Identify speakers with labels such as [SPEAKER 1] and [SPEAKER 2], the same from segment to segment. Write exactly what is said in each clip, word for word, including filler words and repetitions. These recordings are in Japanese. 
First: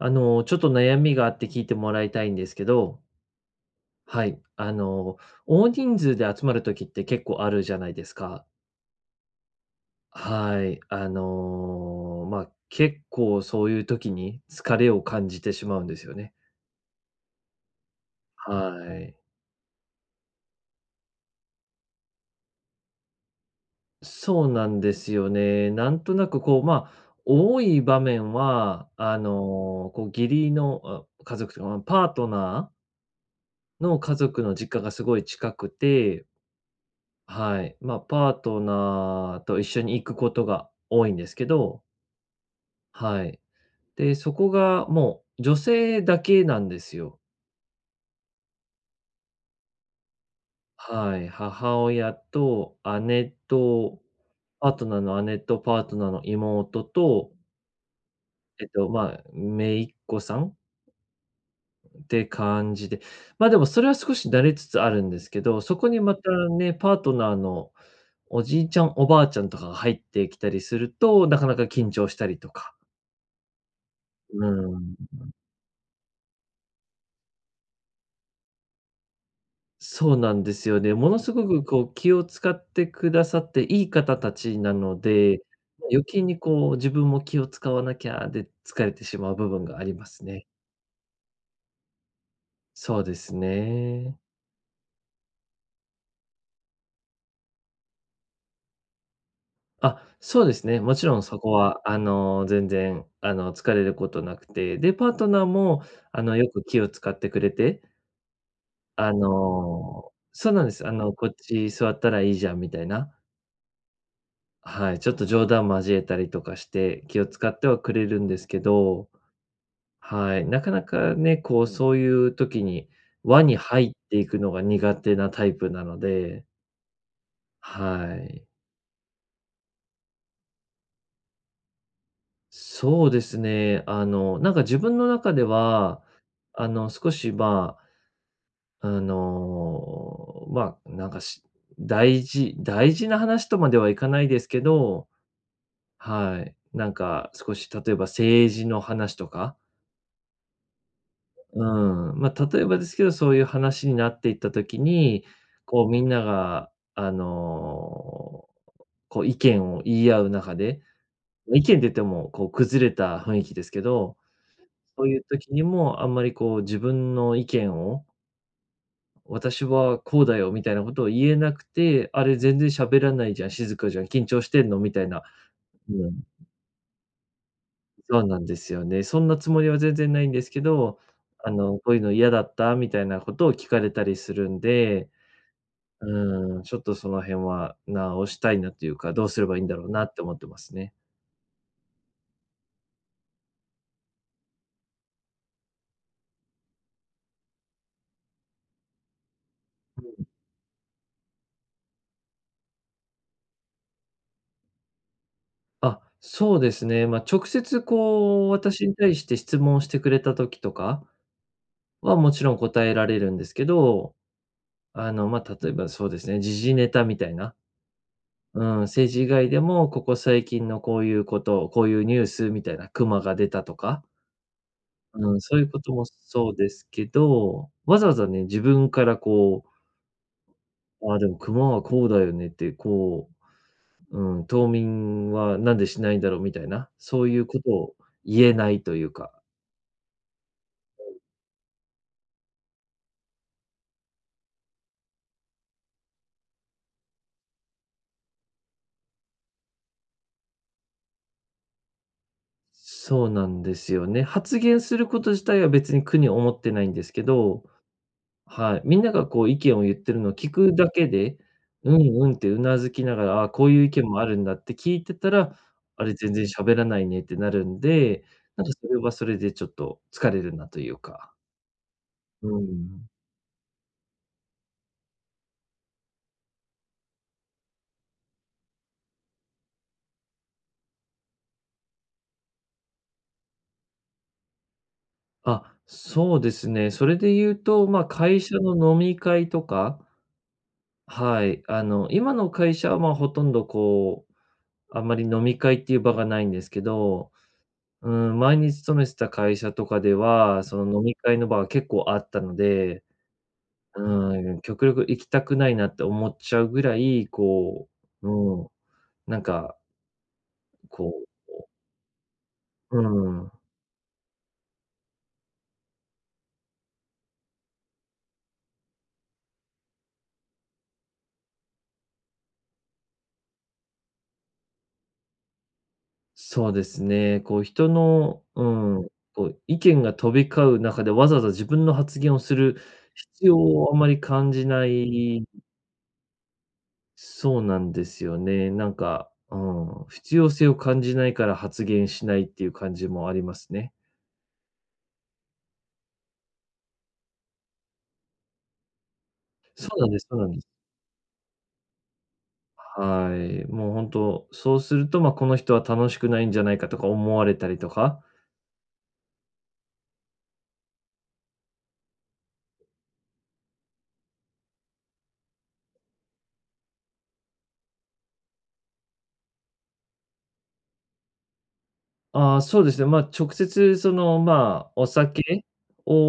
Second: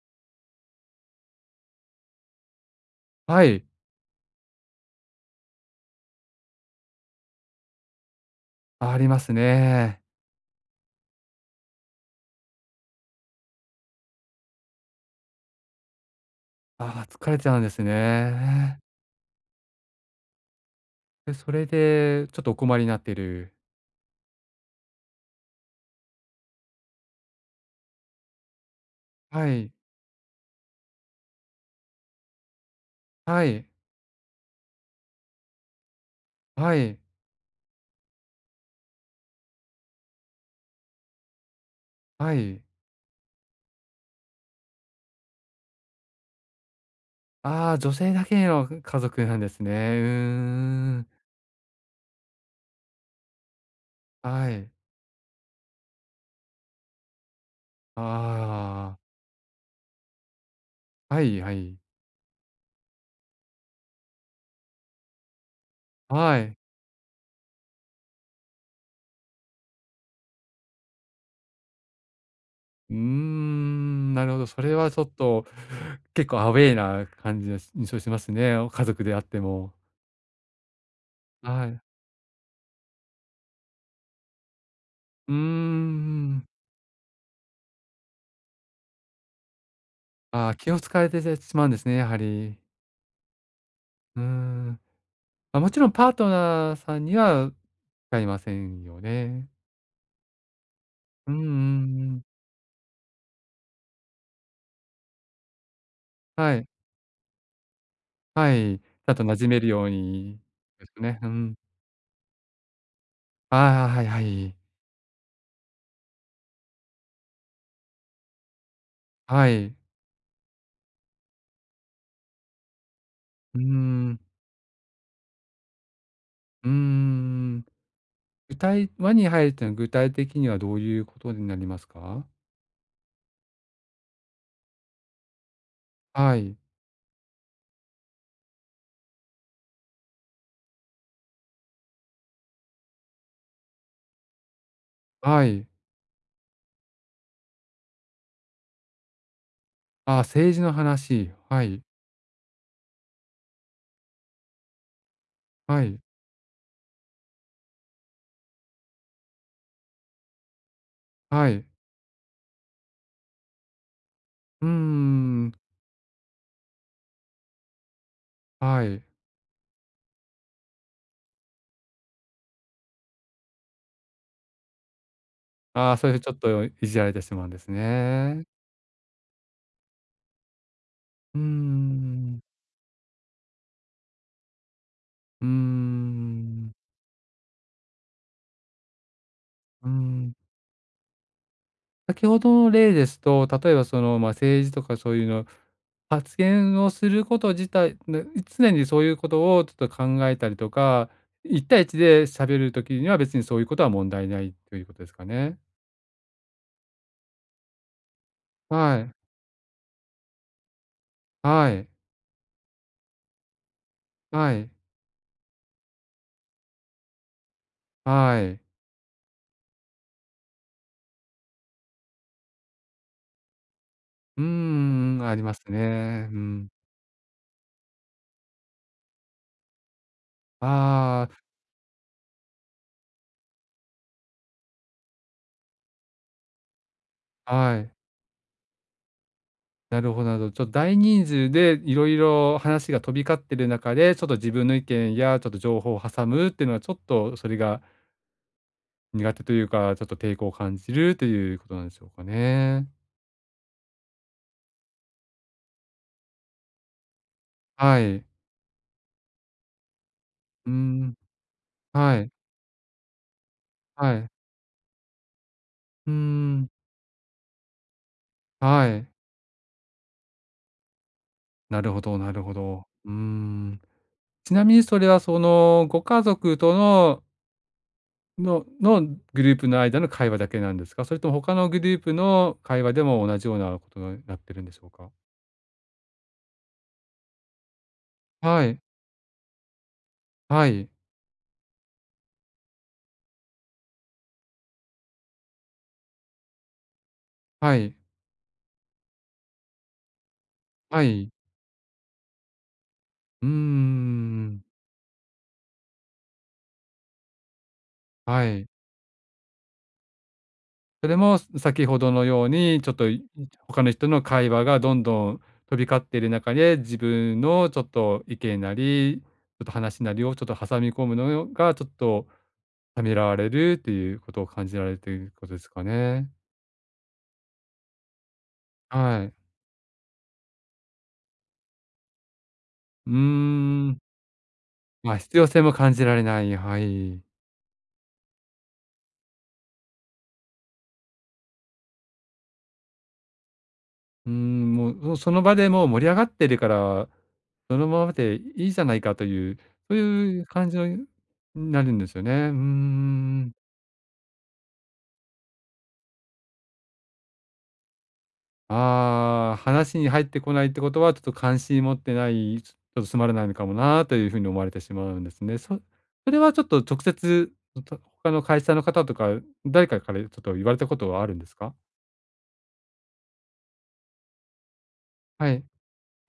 [SPEAKER 1] あの、ちょっと悩みがあって聞いてもらいたいんですけど、
[SPEAKER 2] はい、
[SPEAKER 1] はい。あの、大人数で集まる時って結構あるじゃないですか。
[SPEAKER 2] ありますね。
[SPEAKER 1] はい。あの、まあ、結構そういう時に疲れを感じてしまうんですよね。
[SPEAKER 2] ああ、疲れちゃうんですね。
[SPEAKER 1] はい。
[SPEAKER 2] で、それでちょっとお困りになってる。
[SPEAKER 1] そうなんですよね。なんとなくこう、まあ、多い場面は、あ
[SPEAKER 2] はい、
[SPEAKER 1] の、こう義理の、あ、家族というか、ま、パートナ
[SPEAKER 2] はい、
[SPEAKER 1] ーの家族の実家がすごい近くて
[SPEAKER 2] はい、
[SPEAKER 1] はい。まあ、パートナーと一緒に行くことが多いんですけど、
[SPEAKER 2] はい。
[SPEAKER 1] はい。で、そこがもう女性だけなんですよ。
[SPEAKER 2] ああ、女性だけの家族なんですね。うーん。
[SPEAKER 1] はい。母親と姉と、
[SPEAKER 2] は
[SPEAKER 1] パ
[SPEAKER 2] い。
[SPEAKER 1] ートナーの姉とパートナーの妹と、えっと、
[SPEAKER 2] あ
[SPEAKER 1] まあ、姪っ子さん
[SPEAKER 2] あ、はいはい。
[SPEAKER 1] って感じで、ま、でもそれは少し慣れつつあるんですけど、そこにまた
[SPEAKER 2] はい。
[SPEAKER 1] ね、パートナーのおじいちゃん、おばあちゃんとかが入ってきたりすると、なかなか緊張したりとか。
[SPEAKER 2] うーん、なる
[SPEAKER 1] う
[SPEAKER 2] ほど。それ
[SPEAKER 1] ー
[SPEAKER 2] は
[SPEAKER 1] ん。
[SPEAKER 2] ちょっと結構アウェイな感じの印象しますね、家族であっても。
[SPEAKER 1] そうなんですよね。ものすごく
[SPEAKER 2] はい。
[SPEAKER 1] こう気を使ってくださっていい方たちなの
[SPEAKER 2] うー
[SPEAKER 1] で、ま余計に
[SPEAKER 2] ん。
[SPEAKER 1] こう自分も気を使わなきゃで疲れてしまう部分がありますね。
[SPEAKER 2] ああ、気を使われてしまうんですね、やはり。
[SPEAKER 1] そうですね。
[SPEAKER 2] うーん。まあもちろんパートナーさんには使いませんよね。
[SPEAKER 1] あ、そうですね。もちろん
[SPEAKER 2] うん
[SPEAKER 1] そ
[SPEAKER 2] うんう
[SPEAKER 1] こはあ
[SPEAKER 2] ん。
[SPEAKER 1] の、全然あの、疲れることなくて、で、パートナーもあの、よ
[SPEAKER 2] は
[SPEAKER 1] く
[SPEAKER 2] い、
[SPEAKER 1] 気を使ってくれて、
[SPEAKER 2] はい。ち
[SPEAKER 1] あ
[SPEAKER 2] ゃんと馴染めるよう
[SPEAKER 1] の
[SPEAKER 2] に
[SPEAKER 1] そうなんです。
[SPEAKER 2] で
[SPEAKER 1] あ
[SPEAKER 2] す
[SPEAKER 1] の、
[SPEAKER 2] ね。
[SPEAKER 1] こ
[SPEAKER 2] う
[SPEAKER 1] っ
[SPEAKER 2] ん。
[SPEAKER 1] ち座ったらいいじゃんみたいな、
[SPEAKER 2] ああ、はいはい。
[SPEAKER 1] はい、ちょっと冗談交えたりとかして気を使ってはくれるんですけど
[SPEAKER 2] はい。
[SPEAKER 1] はい、なかなかね、こう、そういう時に輪に
[SPEAKER 2] うー
[SPEAKER 1] 入って
[SPEAKER 2] ん。
[SPEAKER 1] いくのが苦手なタイプなので、
[SPEAKER 2] うーん。
[SPEAKER 1] はい。
[SPEAKER 2] 具体輪に入るというのは具体的にはどういうことになりますか？
[SPEAKER 1] そうですね、あの、なんか自分の中では、
[SPEAKER 2] はい、
[SPEAKER 1] あの、少し、まあ、あの、まあ、なんか、し大事大事な話とまではいかないですけど、
[SPEAKER 2] はい。
[SPEAKER 1] はい、なんか少し例えば政治の話とか
[SPEAKER 2] ああ、政治の話。は
[SPEAKER 1] う
[SPEAKER 2] い、
[SPEAKER 1] ん、まあ、例えばですけど、そういう話になっていった時に、
[SPEAKER 2] は
[SPEAKER 1] こう
[SPEAKER 2] い、
[SPEAKER 1] みんなが、あの、こう意見を言い合う中で、
[SPEAKER 2] は
[SPEAKER 1] 意見っ
[SPEAKER 2] い。
[SPEAKER 1] て言ってもこう崩れた雰囲気ですけど、
[SPEAKER 2] うー
[SPEAKER 1] そういう
[SPEAKER 2] ん。
[SPEAKER 1] 時にもあんまりこう自分の意見を、
[SPEAKER 2] はい。
[SPEAKER 1] 私はこうだよみたいなことを言えなくて、あれ全然喋らないじゃん、静かじゃん、緊張してんのみたいな、
[SPEAKER 2] あ
[SPEAKER 1] う
[SPEAKER 2] あ、それ
[SPEAKER 1] ん、
[SPEAKER 2] でちょっといじられてしまうんです
[SPEAKER 1] そうなん
[SPEAKER 2] ね。
[SPEAKER 1] ですよね。そんなつもりは全然ないんですけど、
[SPEAKER 2] うー
[SPEAKER 1] あの、こういうの嫌だ
[SPEAKER 2] ん。
[SPEAKER 1] った？みたいなことを聞かれたりするんで、
[SPEAKER 2] うー
[SPEAKER 1] うーん、
[SPEAKER 2] ん、
[SPEAKER 1] ちょっとその辺は直したいなっていうか、どうすればいいんだろ
[SPEAKER 2] う
[SPEAKER 1] う
[SPEAKER 2] ー
[SPEAKER 1] なって
[SPEAKER 2] ん。
[SPEAKER 1] 思ってますね。
[SPEAKER 2] 先ほどの例ですと、例えばその、ま、政治とかそういうの、発言をすること自体ね、常にそういうことをちょっと考えたりとか、一対一で喋る時には別にそういうことは問題ないということですかね？
[SPEAKER 1] あ、そうですね。まあ、直接こう、私に
[SPEAKER 2] はい。
[SPEAKER 1] 対して質問してくれた時とか
[SPEAKER 2] はい。
[SPEAKER 1] は、もちろん答えられるんですけど、
[SPEAKER 2] はい。
[SPEAKER 1] あの、まあ、例えばそうですね、時事ネタみたいな、
[SPEAKER 2] はい。
[SPEAKER 1] うん、政治以外でも、ここ最近のこういうこと、こういうニュースみたいな、クマが出たとか、
[SPEAKER 2] うんうんうん、
[SPEAKER 1] う
[SPEAKER 2] あ
[SPEAKER 1] ん、
[SPEAKER 2] りま
[SPEAKER 1] そう
[SPEAKER 2] す
[SPEAKER 1] いうことも
[SPEAKER 2] ね。う
[SPEAKER 1] そうで
[SPEAKER 2] ん。
[SPEAKER 1] すけど、わざわざね、自分からこう、あで
[SPEAKER 2] あ
[SPEAKER 1] もクマはこうだよねって、こうん、冬眠はなんでしないんだろうみたいな、そういう
[SPEAKER 2] あ、
[SPEAKER 1] こと
[SPEAKER 2] はい。
[SPEAKER 1] を言えないというか。
[SPEAKER 2] なるほどなるほど。ちょっと大人数でいろいろ話が飛び交ってる中で、ちょっと自分の意見やちょっと情報を挟むっていうのは、ちょっとそれが苦手というか、ちょっと抵抗を感じるということなんでしょうかね。
[SPEAKER 1] そうなんですよね。発言すること自体は別に苦に思ってないんですけど、
[SPEAKER 2] はい。
[SPEAKER 1] はい、みんながこう意見を言ってるのを聞
[SPEAKER 2] うー
[SPEAKER 1] くだけ
[SPEAKER 2] ん。
[SPEAKER 1] で、うん
[SPEAKER 2] は
[SPEAKER 1] う
[SPEAKER 2] い。
[SPEAKER 1] んってうなずきながら、ああ、こういう意見
[SPEAKER 2] は
[SPEAKER 1] もあ
[SPEAKER 2] い。
[SPEAKER 1] るんだって聞いてたら、あ
[SPEAKER 2] うー
[SPEAKER 1] れ全然
[SPEAKER 2] ん。
[SPEAKER 1] 喋らないねってなるんで、なんかそ
[SPEAKER 2] は
[SPEAKER 1] れ
[SPEAKER 2] い。
[SPEAKER 1] はそれでちょっと疲れるなというか。
[SPEAKER 2] なるほどなる
[SPEAKER 1] う
[SPEAKER 2] ほど。
[SPEAKER 1] ん。
[SPEAKER 2] うーん。ちなみにそれはそのご家族とのののグループの間の会話だけなんですか？それとも他のグループの会話でも同じようなことがなってるんでしょうか？
[SPEAKER 1] あ、そうですね。それで言うと、ま、会社
[SPEAKER 2] はい。
[SPEAKER 1] の飲み会とか
[SPEAKER 2] はい、
[SPEAKER 1] はい。あの、今の会社は、まあ、ほとんどこう、あんまり飲み会っていう場がないんですけど、
[SPEAKER 2] はい、
[SPEAKER 1] うん、前に勤めてた会社とかでは、その
[SPEAKER 2] は
[SPEAKER 1] 飲み
[SPEAKER 2] い。
[SPEAKER 1] 会の場が結構あったので、
[SPEAKER 2] うー
[SPEAKER 1] うん、
[SPEAKER 2] ん、
[SPEAKER 1] 極力行きたくないなって思っちゃうぐらい、こう、
[SPEAKER 2] は
[SPEAKER 1] う
[SPEAKER 2] い。
[SPEAKER 1] ん、なんか、こ
[SPEAKER 2] そ
[SPEAKER 1] う、
[SPEAKER 2] れも先ほどのように、ちょっ
[SPEAKER 1] う
[SPEAKER 2] と、い
[SPEAKER 1] ん、
[SPEAKER 2] 他の人の会話がどんどん飛び交っている中で、自分のちょっと意見なり、ちょっと話なりをちょっと挟み込むのが、ちょっとためらわれるっていうことを感じられていることですかね。
[SPEAKER 1] そうですね、こう人の、うん、
[SPEAKER 2] はい。
[SPEAKER 1] こう意見が飛び交う中でわざわざ自分の発言をする
[SPEAKER 2] うー
[SPEAKER 1] 必要をあ
[SPEAKER 2] ん。
[SPEAKER 1] まり感じな
[SPEAKER 2] まあ、必
[SPEAKER 1] い
[SPEAKER 2] 要性も感じられない、はい。
[SPEAKER 1] そうなんですよね。なんか、うん、必要性を感じないから発言しないっていう感じもありますね。
[SPEAKER 2] うーん、もう、もうその場でもう盛り上がってるから、そのままでいいじゃないかという、
[SPEAKER 1] そ
[SPEAKER 2] そう
[SPEAKER 1] うなんですそう
[SPEAKER 2] い
[SPEAKER 1] な
[SPEAKER 2] う
[SPEAKER 1] んです。
[SPEAKER 2] 感じのになるんですよね。うー
[SPEAKER 1] は
[SPEAKER 2] ん。
[SPEAKER 1] い。もう本当そうすると、まあ、この人は楽しくないんじゃないかとか思われたりとか、
[SPEAKER 2] ああ、話に入ってこないってことは、ちょっと関心持ってない、ちょっとつまらないのかもなというふうに思われてしまうんですね。そそれはちょっと直接、と他の会社の方とか、誰かからちょっと言われたことはあるんですか？
[SPEAKER 1] ああ、そうですね、まあ、直接その、まあ、お
[SPEAKER 2] は
[SPEAKER 1] 酒
[SPEAKER 2] い。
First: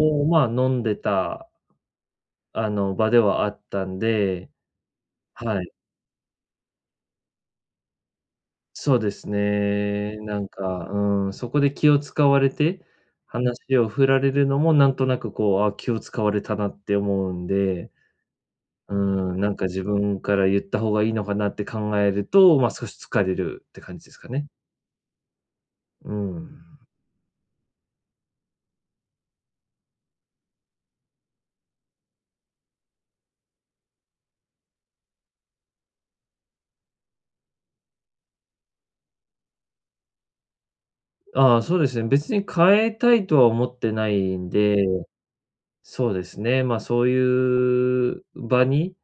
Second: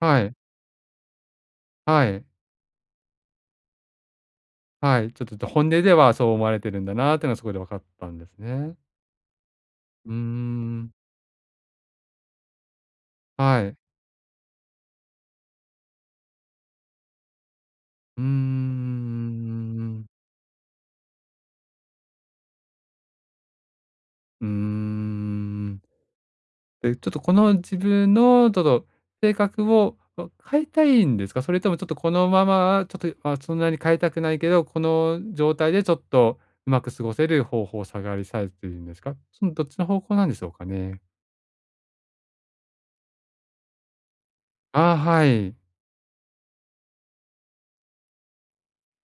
[SPEAKER 2] はい。
[SPEAKER 1] まあ、飲んでた、
[SPEAKER 2] はい。
[SPEAKER 1] あの、場ではあったんで、
[SPEAKER 2] はい。ちょっと
[SPEAKER 1] は
[SPEAKER 2] 本音
[SPEAKER 1] い。
[SPEAKER 2] ではそう思われてるんだなっていうのはそこで分かったんですね。
[SPEAKER 1] そうです
[SPEAKER 2] うー
[SPEAKER 1] ね。なんか、
[SPEAKER 2] ん。
[SPEAKER 1] うん、そこで気を使われて、
[SPEAKER 2] は
[SPEAKER 1] 話
[SPEAKER 2] い。
[SPEAKER 1] を振られるのもなんとなくこう、あ、気を使われたなって思うんで、
[SPEAKER 2] うー
[SPEAKER 1] うん、なんか自
[SPEAKER 2] ん。
[SPEAKER 1] 分から言った方がいいのかなって考えると、ま、少し疲れるって感じですか
[SPEAKER 2] う
[SPEAKER 1] ね。
[SPEAKER 2] ーん。
[SPEAKER 1] うん。
[SPEAKER 2] で、ちょっとこの自分のちょっと性格を、変えたいんですか？それともちょっとこのまま、ちょっと、まあ、そんなに変えたくないけど、この状態でちょっとうまく過ごせる方法を探りされているんですか？そのどっちの方向なんでしょうかね？
[SPEAKER 1] ああ、そうですね。別に変えたいとは思ってないんで、
[SPEAKER 2] ああ、はい。
[SPEAKER 1] そうですね、ま、そういう場に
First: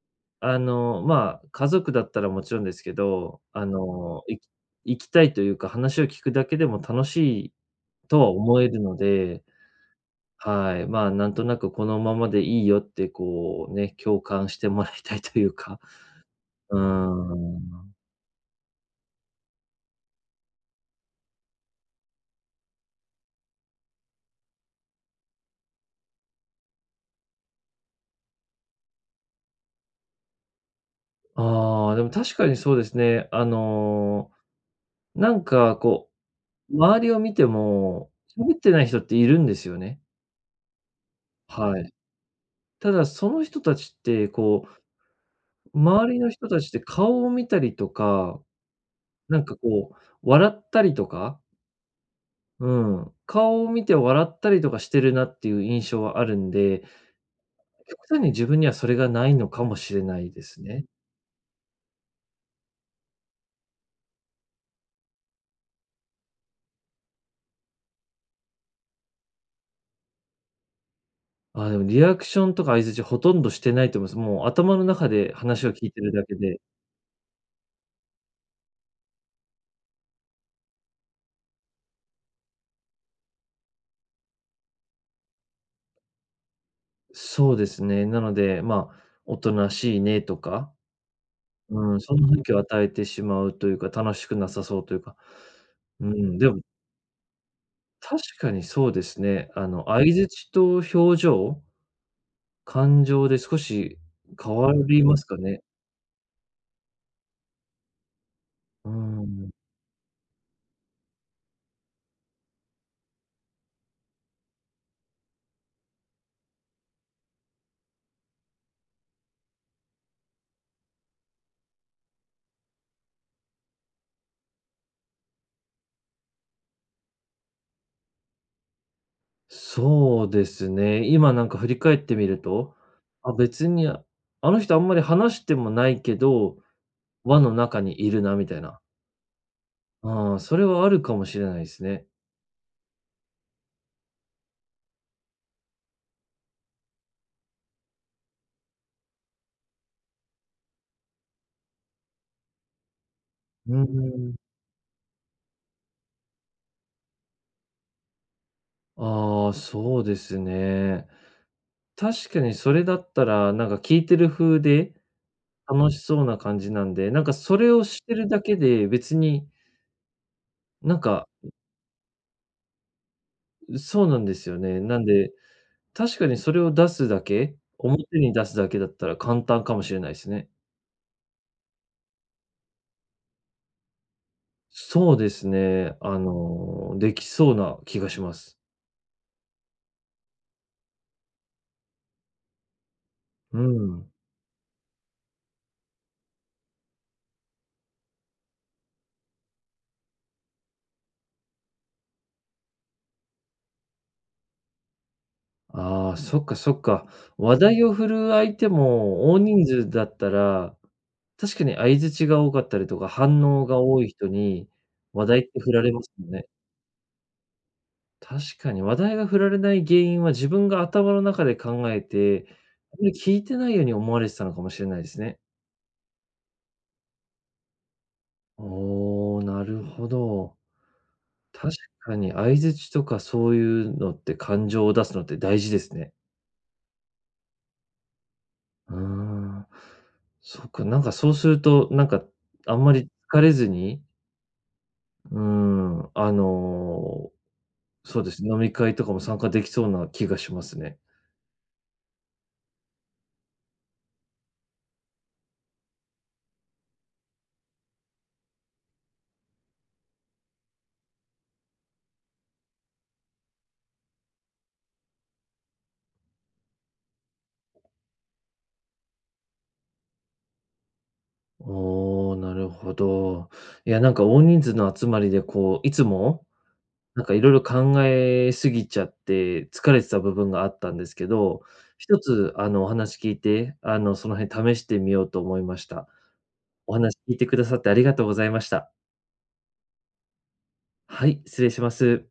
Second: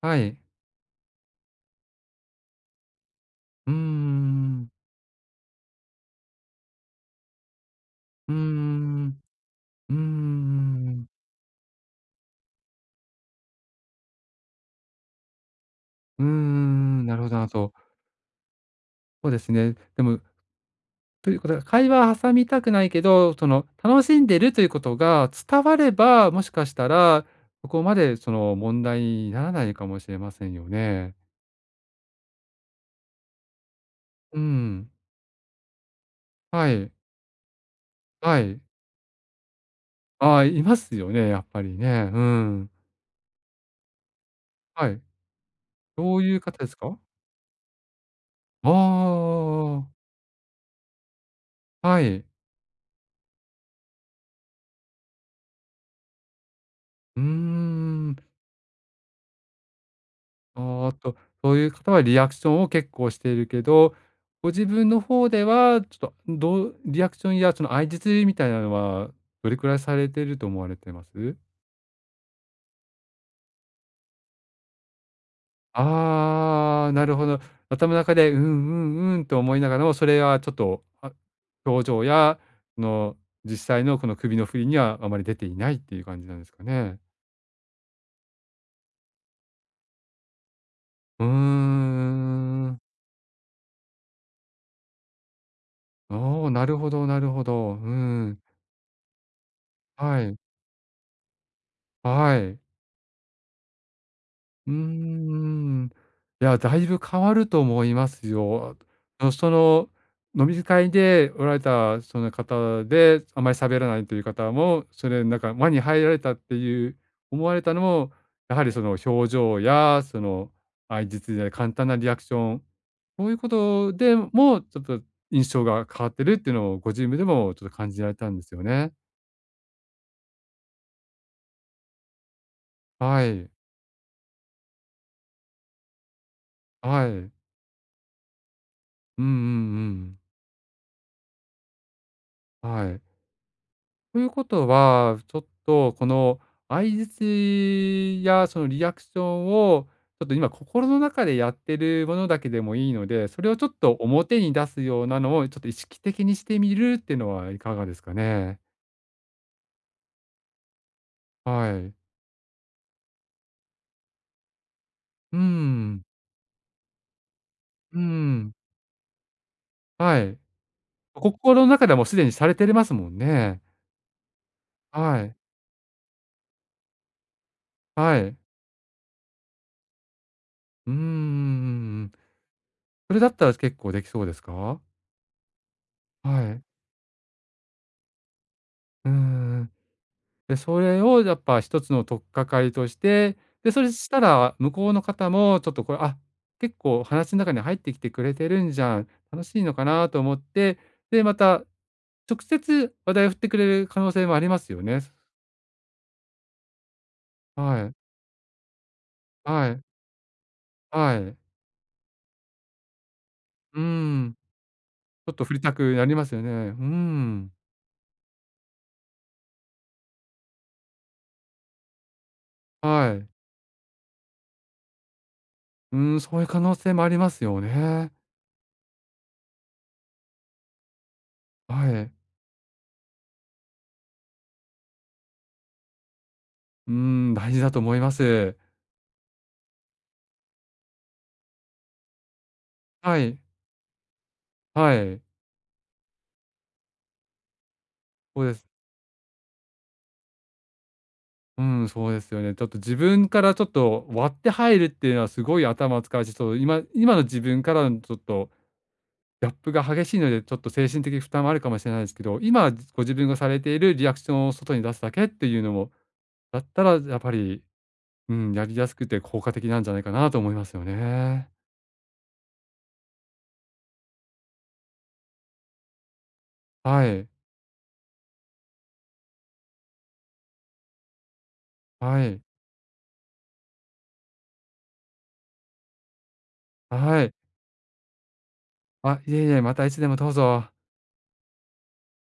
[SPEAKER 2] はい。
[SPEAKER 1] あの、まあ、家族だったらもちろんですけど、あ
[SPEAKER 2] う
[SPEAKER 1] の、い
[SPEAKER 2] ん。
[SPEAKER 1] 行きたいというか、話を聞くだけでも楽しいとは
[SPEAKER 2] うー
[SPEAKER 1] 思えるの
[SPEAKER 2] ん。
[SPEAKER 1] で、
[SPEAKER 2] うー
[SPEAKER 1] はい、ま
[SPEAKER 2] ん。
[SPEAKER 1] あ、なんとなくこのままでいいよって、こうね、共感してもらいたいというか、
[SPEAKER 2] うーん。うー
[SPEAKER 1] うー
[SPEAKER 2] ん。なるほどなるほど。
[SPEAKER 1] ん。
[SPEAKER 2] そうですね。でもということは、会話挟みたくないけど、その楽しんでるということが伝われば、もしかしたら、そこまでその問題にならないかもしれませんよね。
[SPEAKER 1] ああ、でも確かにそうですね。あの、
[SPEAKER 2] うん。
[SPEAKER 1] なんかこ
[SPEAKER 2] は
[SPEAKER 1] う、
[SPEAKER 2] い。
[SPEAKER 1] 周りを見ても、
[SPEAKER 2] は
[SPEAKER 1] 喋っ
[SPEAKER 2] い。
[SPEAKER 1] てない人っているんですよね。
[SPEAKER 2] ああ、いますよね、やっぱり
[SPEAKER 1] はい。
[SPEAKER 2] ね。うん。
[SPEAKER 1] ただその人たちって、こ
[SPEAKER 2] はい。
[SPEAKER 1] う、周
[SPEAKER 2] ど
[SPEAKER 1] り
[SPEAKER 2] う
[SPEAKER 1] の
[SPEAKER 2] いう
[SPEAKER 1] 人
[SPEAKER 2] 方
[SPEAKER 1] た
[SPEAKER 2] で
[SPEAKER 1] ちっ
[SPEAKER 2] す
[SPEAKER 1] て
[SPEAKER 2] か？
[SPEAKER 1] 顔を見たりとか
[SPEAKER 2] ああ
[SPEAKER 1] なんかこう、笑ったりとか、
[SPEAKER 2] はい。
[SPEAKER 1] うん、顔を見て笑ったりとかしてるなっていう印象はあるんで、
[SPEAKER 2] うー
[SPEAKER 1] 極
[SPEAKER 2] ん。
[SPEAKER 1] 端に自分にはそれがないのかもしれないですね。
[SPEAKER 2] あっと、そういう方はリアクションを結構しているけど、ご自分の方では、ちょっと、どうリアクションやその相槌みたいなのは、どれくらいされてると思われてます？
[SPEAKER 1] あ、でもリアクションとか相槌ほとんどしてないと思います。もう頭の中で話を聞いてるだけで。
[SPEAKER 2] ああ、なるほど。頭の中で、うんうんうんと思いながらも、それはちょっと、あ、表情や、その、実際のこの首の振りにはあまり出ていないっていう感じなんですかね。
[SPEAKER 1] そうですね。なので、まあ、おとなしいねとか、
[SPEAKER 2] うー
[SPEAKER 1] うん、そんな雰囲気を
[SPEAKER 2] ん。
[SPEAKER 1] 与えてしまうというか、楽しくなさそうというか。うん、で
[SPEAKER 2] おー
[SPEAKER 1] も
[SPEAKER 2] なるほどなるほど。う
[SPEAKER 1] 確
[SPEAKER 2] ん。
[SPEAKER 1] かにそうですね。あの、相
[SPEAKER 2] はい。
[SPEAKER 1] 槌と表情
[SPEAKER 2] はい。
[SPEAKER 1] 感情で少し変
[SPEAKER 2] う
[SPEAKER 1] わ
[SPEAKER 2] ー
[SPEAKER 1] りますかね。
[SPEAKER 2] ん。いや、だいぶ変わると思いますよ。
[SPEAKER 1] うー
[SPEAKER 2] あの、
[SPEAKER 1] ん。
[SPEAKER 2] その、飲み会でおられたその方で、あまり喋らないという方も、それなんか輪に入られたっていう思われたのも、やはりその表情や、その相槌で簡単なリアクション、そういうことでも、ちょっと印象が変わってるっていうのをご自分でもちょっと感じられたんですよね。
[SPEAKER 1] そうですね。今なんか振り返ってみると、
[SPEAKER 2] は
[SPEAKER 1] あ、
[SPEAKER 2] い。
[SPEAKER 1] 別に、あの人あんまり話してもないけど、
[SPEAKER 2] はい。
[SPEAKER 1] 輪の中にいるなみたいな。
[SPEAKER 2] うんうんうん。
[SPEAKER 1] ああ、それはあるかもしれないですね。
[SPEAKER 2] はい。ということは、ちょっとこの相槌やそのリアクションを、ちょっと今心の中でやってるものだけでもいいので、それをちょ
[SPEAKER 1] う
[SPEAKER 2] っ
[SPEAKER 1] ー
[SPEAKER 2] と表
[SPEAKER 1] ん。
[SPEAKER 2] に出すようなのをちょっと意識的にしてみるっていうのはいかがですかね？
[SPEAKER 1] ああ、そうですね。
[SPEAKER 2] はい。
[SPEAKER 1] 確かにそれだったら、なんか聞いてる風で
[SPEAKER 2] うー
[SPEAKER 1] 楽し
[SPEAKER 2] ん。
[SPEAKER 1] そうな感じなんで、なんかそれを
[SPEAKER 2] うー
[SPEAKER 1] してるだ
[SPEAKER 2] ん。
[SPEAKER 1] けで別に、
[SPEAKER 2] はい。
[SPEAKER 1] なんか
[SPEAKER 2] 心の中ではもうすでにされてますもんね。
[SPEAKER 1] そうなんですよね。なん
[SPEAKER 2] は
[SPEAKER 1] で
[SPEAKER 2] い。
[SPEAKER 1] 確かにそれを出すだけ、表
[SPEAKER 2] は
[SPEAKER 1] に
[SPEAKER 2] い。
[SPEAKER 1] 出すだけだったら簡単かもしれないですね。
[SPEAKER 2] うんうんうん。それだったら結構できそうですか？
[SPEAKER 1] そうですね、あ
[SPEAKER 2] はい。
[SPEAKER 1] の、できそうな気がします。
[SPEAKER 2] うーうん。で、それをやっぱ一つの取っかかりとして、
[SPEAKER 1] う
[SPEAKER 2] で、それし
[SPEAKER 1] ん。
[SPEAKER 2] たら、向こうの方もちょっとこれ、あ、結構話の中に入ってきてくれてるんじゃん、楽しいのかなと思って、で、また直接話題を振ってくれる可能性もありますよね。
[SPEAKER 1] ああ、そっかそっか。話題
[SPEAKER 2] は
[SPEAKER 1] を
[SPEAKER 2] い、
[SPEAKER 1] 振る相手も大人
[SPEAKER 2] はい、
[SPEAKER 1] 数だったら、
[SPEAKER 2] はい。
[SPEAKER 1] 確かに相槌が多かったりとか、反応が
[SPEAKER 2] う
[SPEAKER 1] 多い人
[SPEAKER 2] ん、
[SPEAKER 1] に話
[SPEAKER 2] ちょっ
[SPEAKER 1] 題
[SPEAKER 2] と
[SPEAKER 1] っ
[SPEAKER 2] 振
[SPEAKER 1] て
[SPEAKER 2] り
[SPEAKER 1] 振
[SPEAKER 2] た
[SPEAKER 1] られ
[SPEAKER 2] く
[SPEAKER 1] ま
[SPEAKER 2] な
[SPEAKER 1] す
[SPEAKER 2] り
[SPEAKER 1] よ
[SPEAKER 2] ますよ
[SPEAKER 1] ね。
[SPEAKER 2] ね。うん、
[SPEAKER 1] 確かに話題が振られない原因は自分が頭の中で考えて、あんまり
[SPEAKER 2] はい。
[SPEAKER 1] 聞いてないように思われてたのかもしれないですね。
[SPEAKER 2] うん、そういう可能性もありますよね。
[SPEAKER 1] おお、なるほど。確
[SPEAKER 2] はい。
[SPEAKER 1] かに相槌とかそういうのって感情を出すのって大事ですね。
[SPEAKER 2] うん、大事だと思います。
[SPEAKER 1] うーん。そっか、なんかそうすると、なんかあんまり
[SPEAKER 2] はい、
[SPEAKER 1] 疲れずに、
[SPEAKER 2] はい、
[SPEAKER 1] うーん、あの、そうです
[SPEAKER 2] そう
[SPEAKER 1] ね、
[SPEAKER 2] で
[SPEAKER 1] 飲
[SPEAKER 2] す。
[SPEAKER 1] み会とかも参加できそうな気がしますね。
[SPEAKER 2] うん、そうですよね。ちょっと自分からちょっと割って入るっていうのはすごい頭を使うし、そう、今今の自分からのちょっとギャップが激しいので、ちょっと精神的負担もあるかもしれないですけど、今ご自分がされているリアクションを外に出すだけっていうのも、だったらやっぱり、うん、やりやすくて効果的なんじゃないかなと思いますよね。
[SPEAKER 1] おお、なるほど。いや、なんか大人数の集まりでこう、いつも
[SPEAKER 2] は
[SPEAKER 1] なん
[SPEAKER 2] い、
[SPEAKER 1] かいろいろ考えすぎちゃって、疲れてた部分があったんですけど、一
[SPEAKER 2] はい、
[SPEAKER 1] つあの、お話聞いて、あの、その辺試してみようと思いました。お話
[SPEAKER 2] は
[SPEAKER 1] 聞
[SPEAKER 2] い。
[SPEAKER 1] いてくださってありがとうございました。
[SPEAKER 2] あ、いえいえ、またいつでもどうぞ。
[SPEAKER 1] はい、失礼します。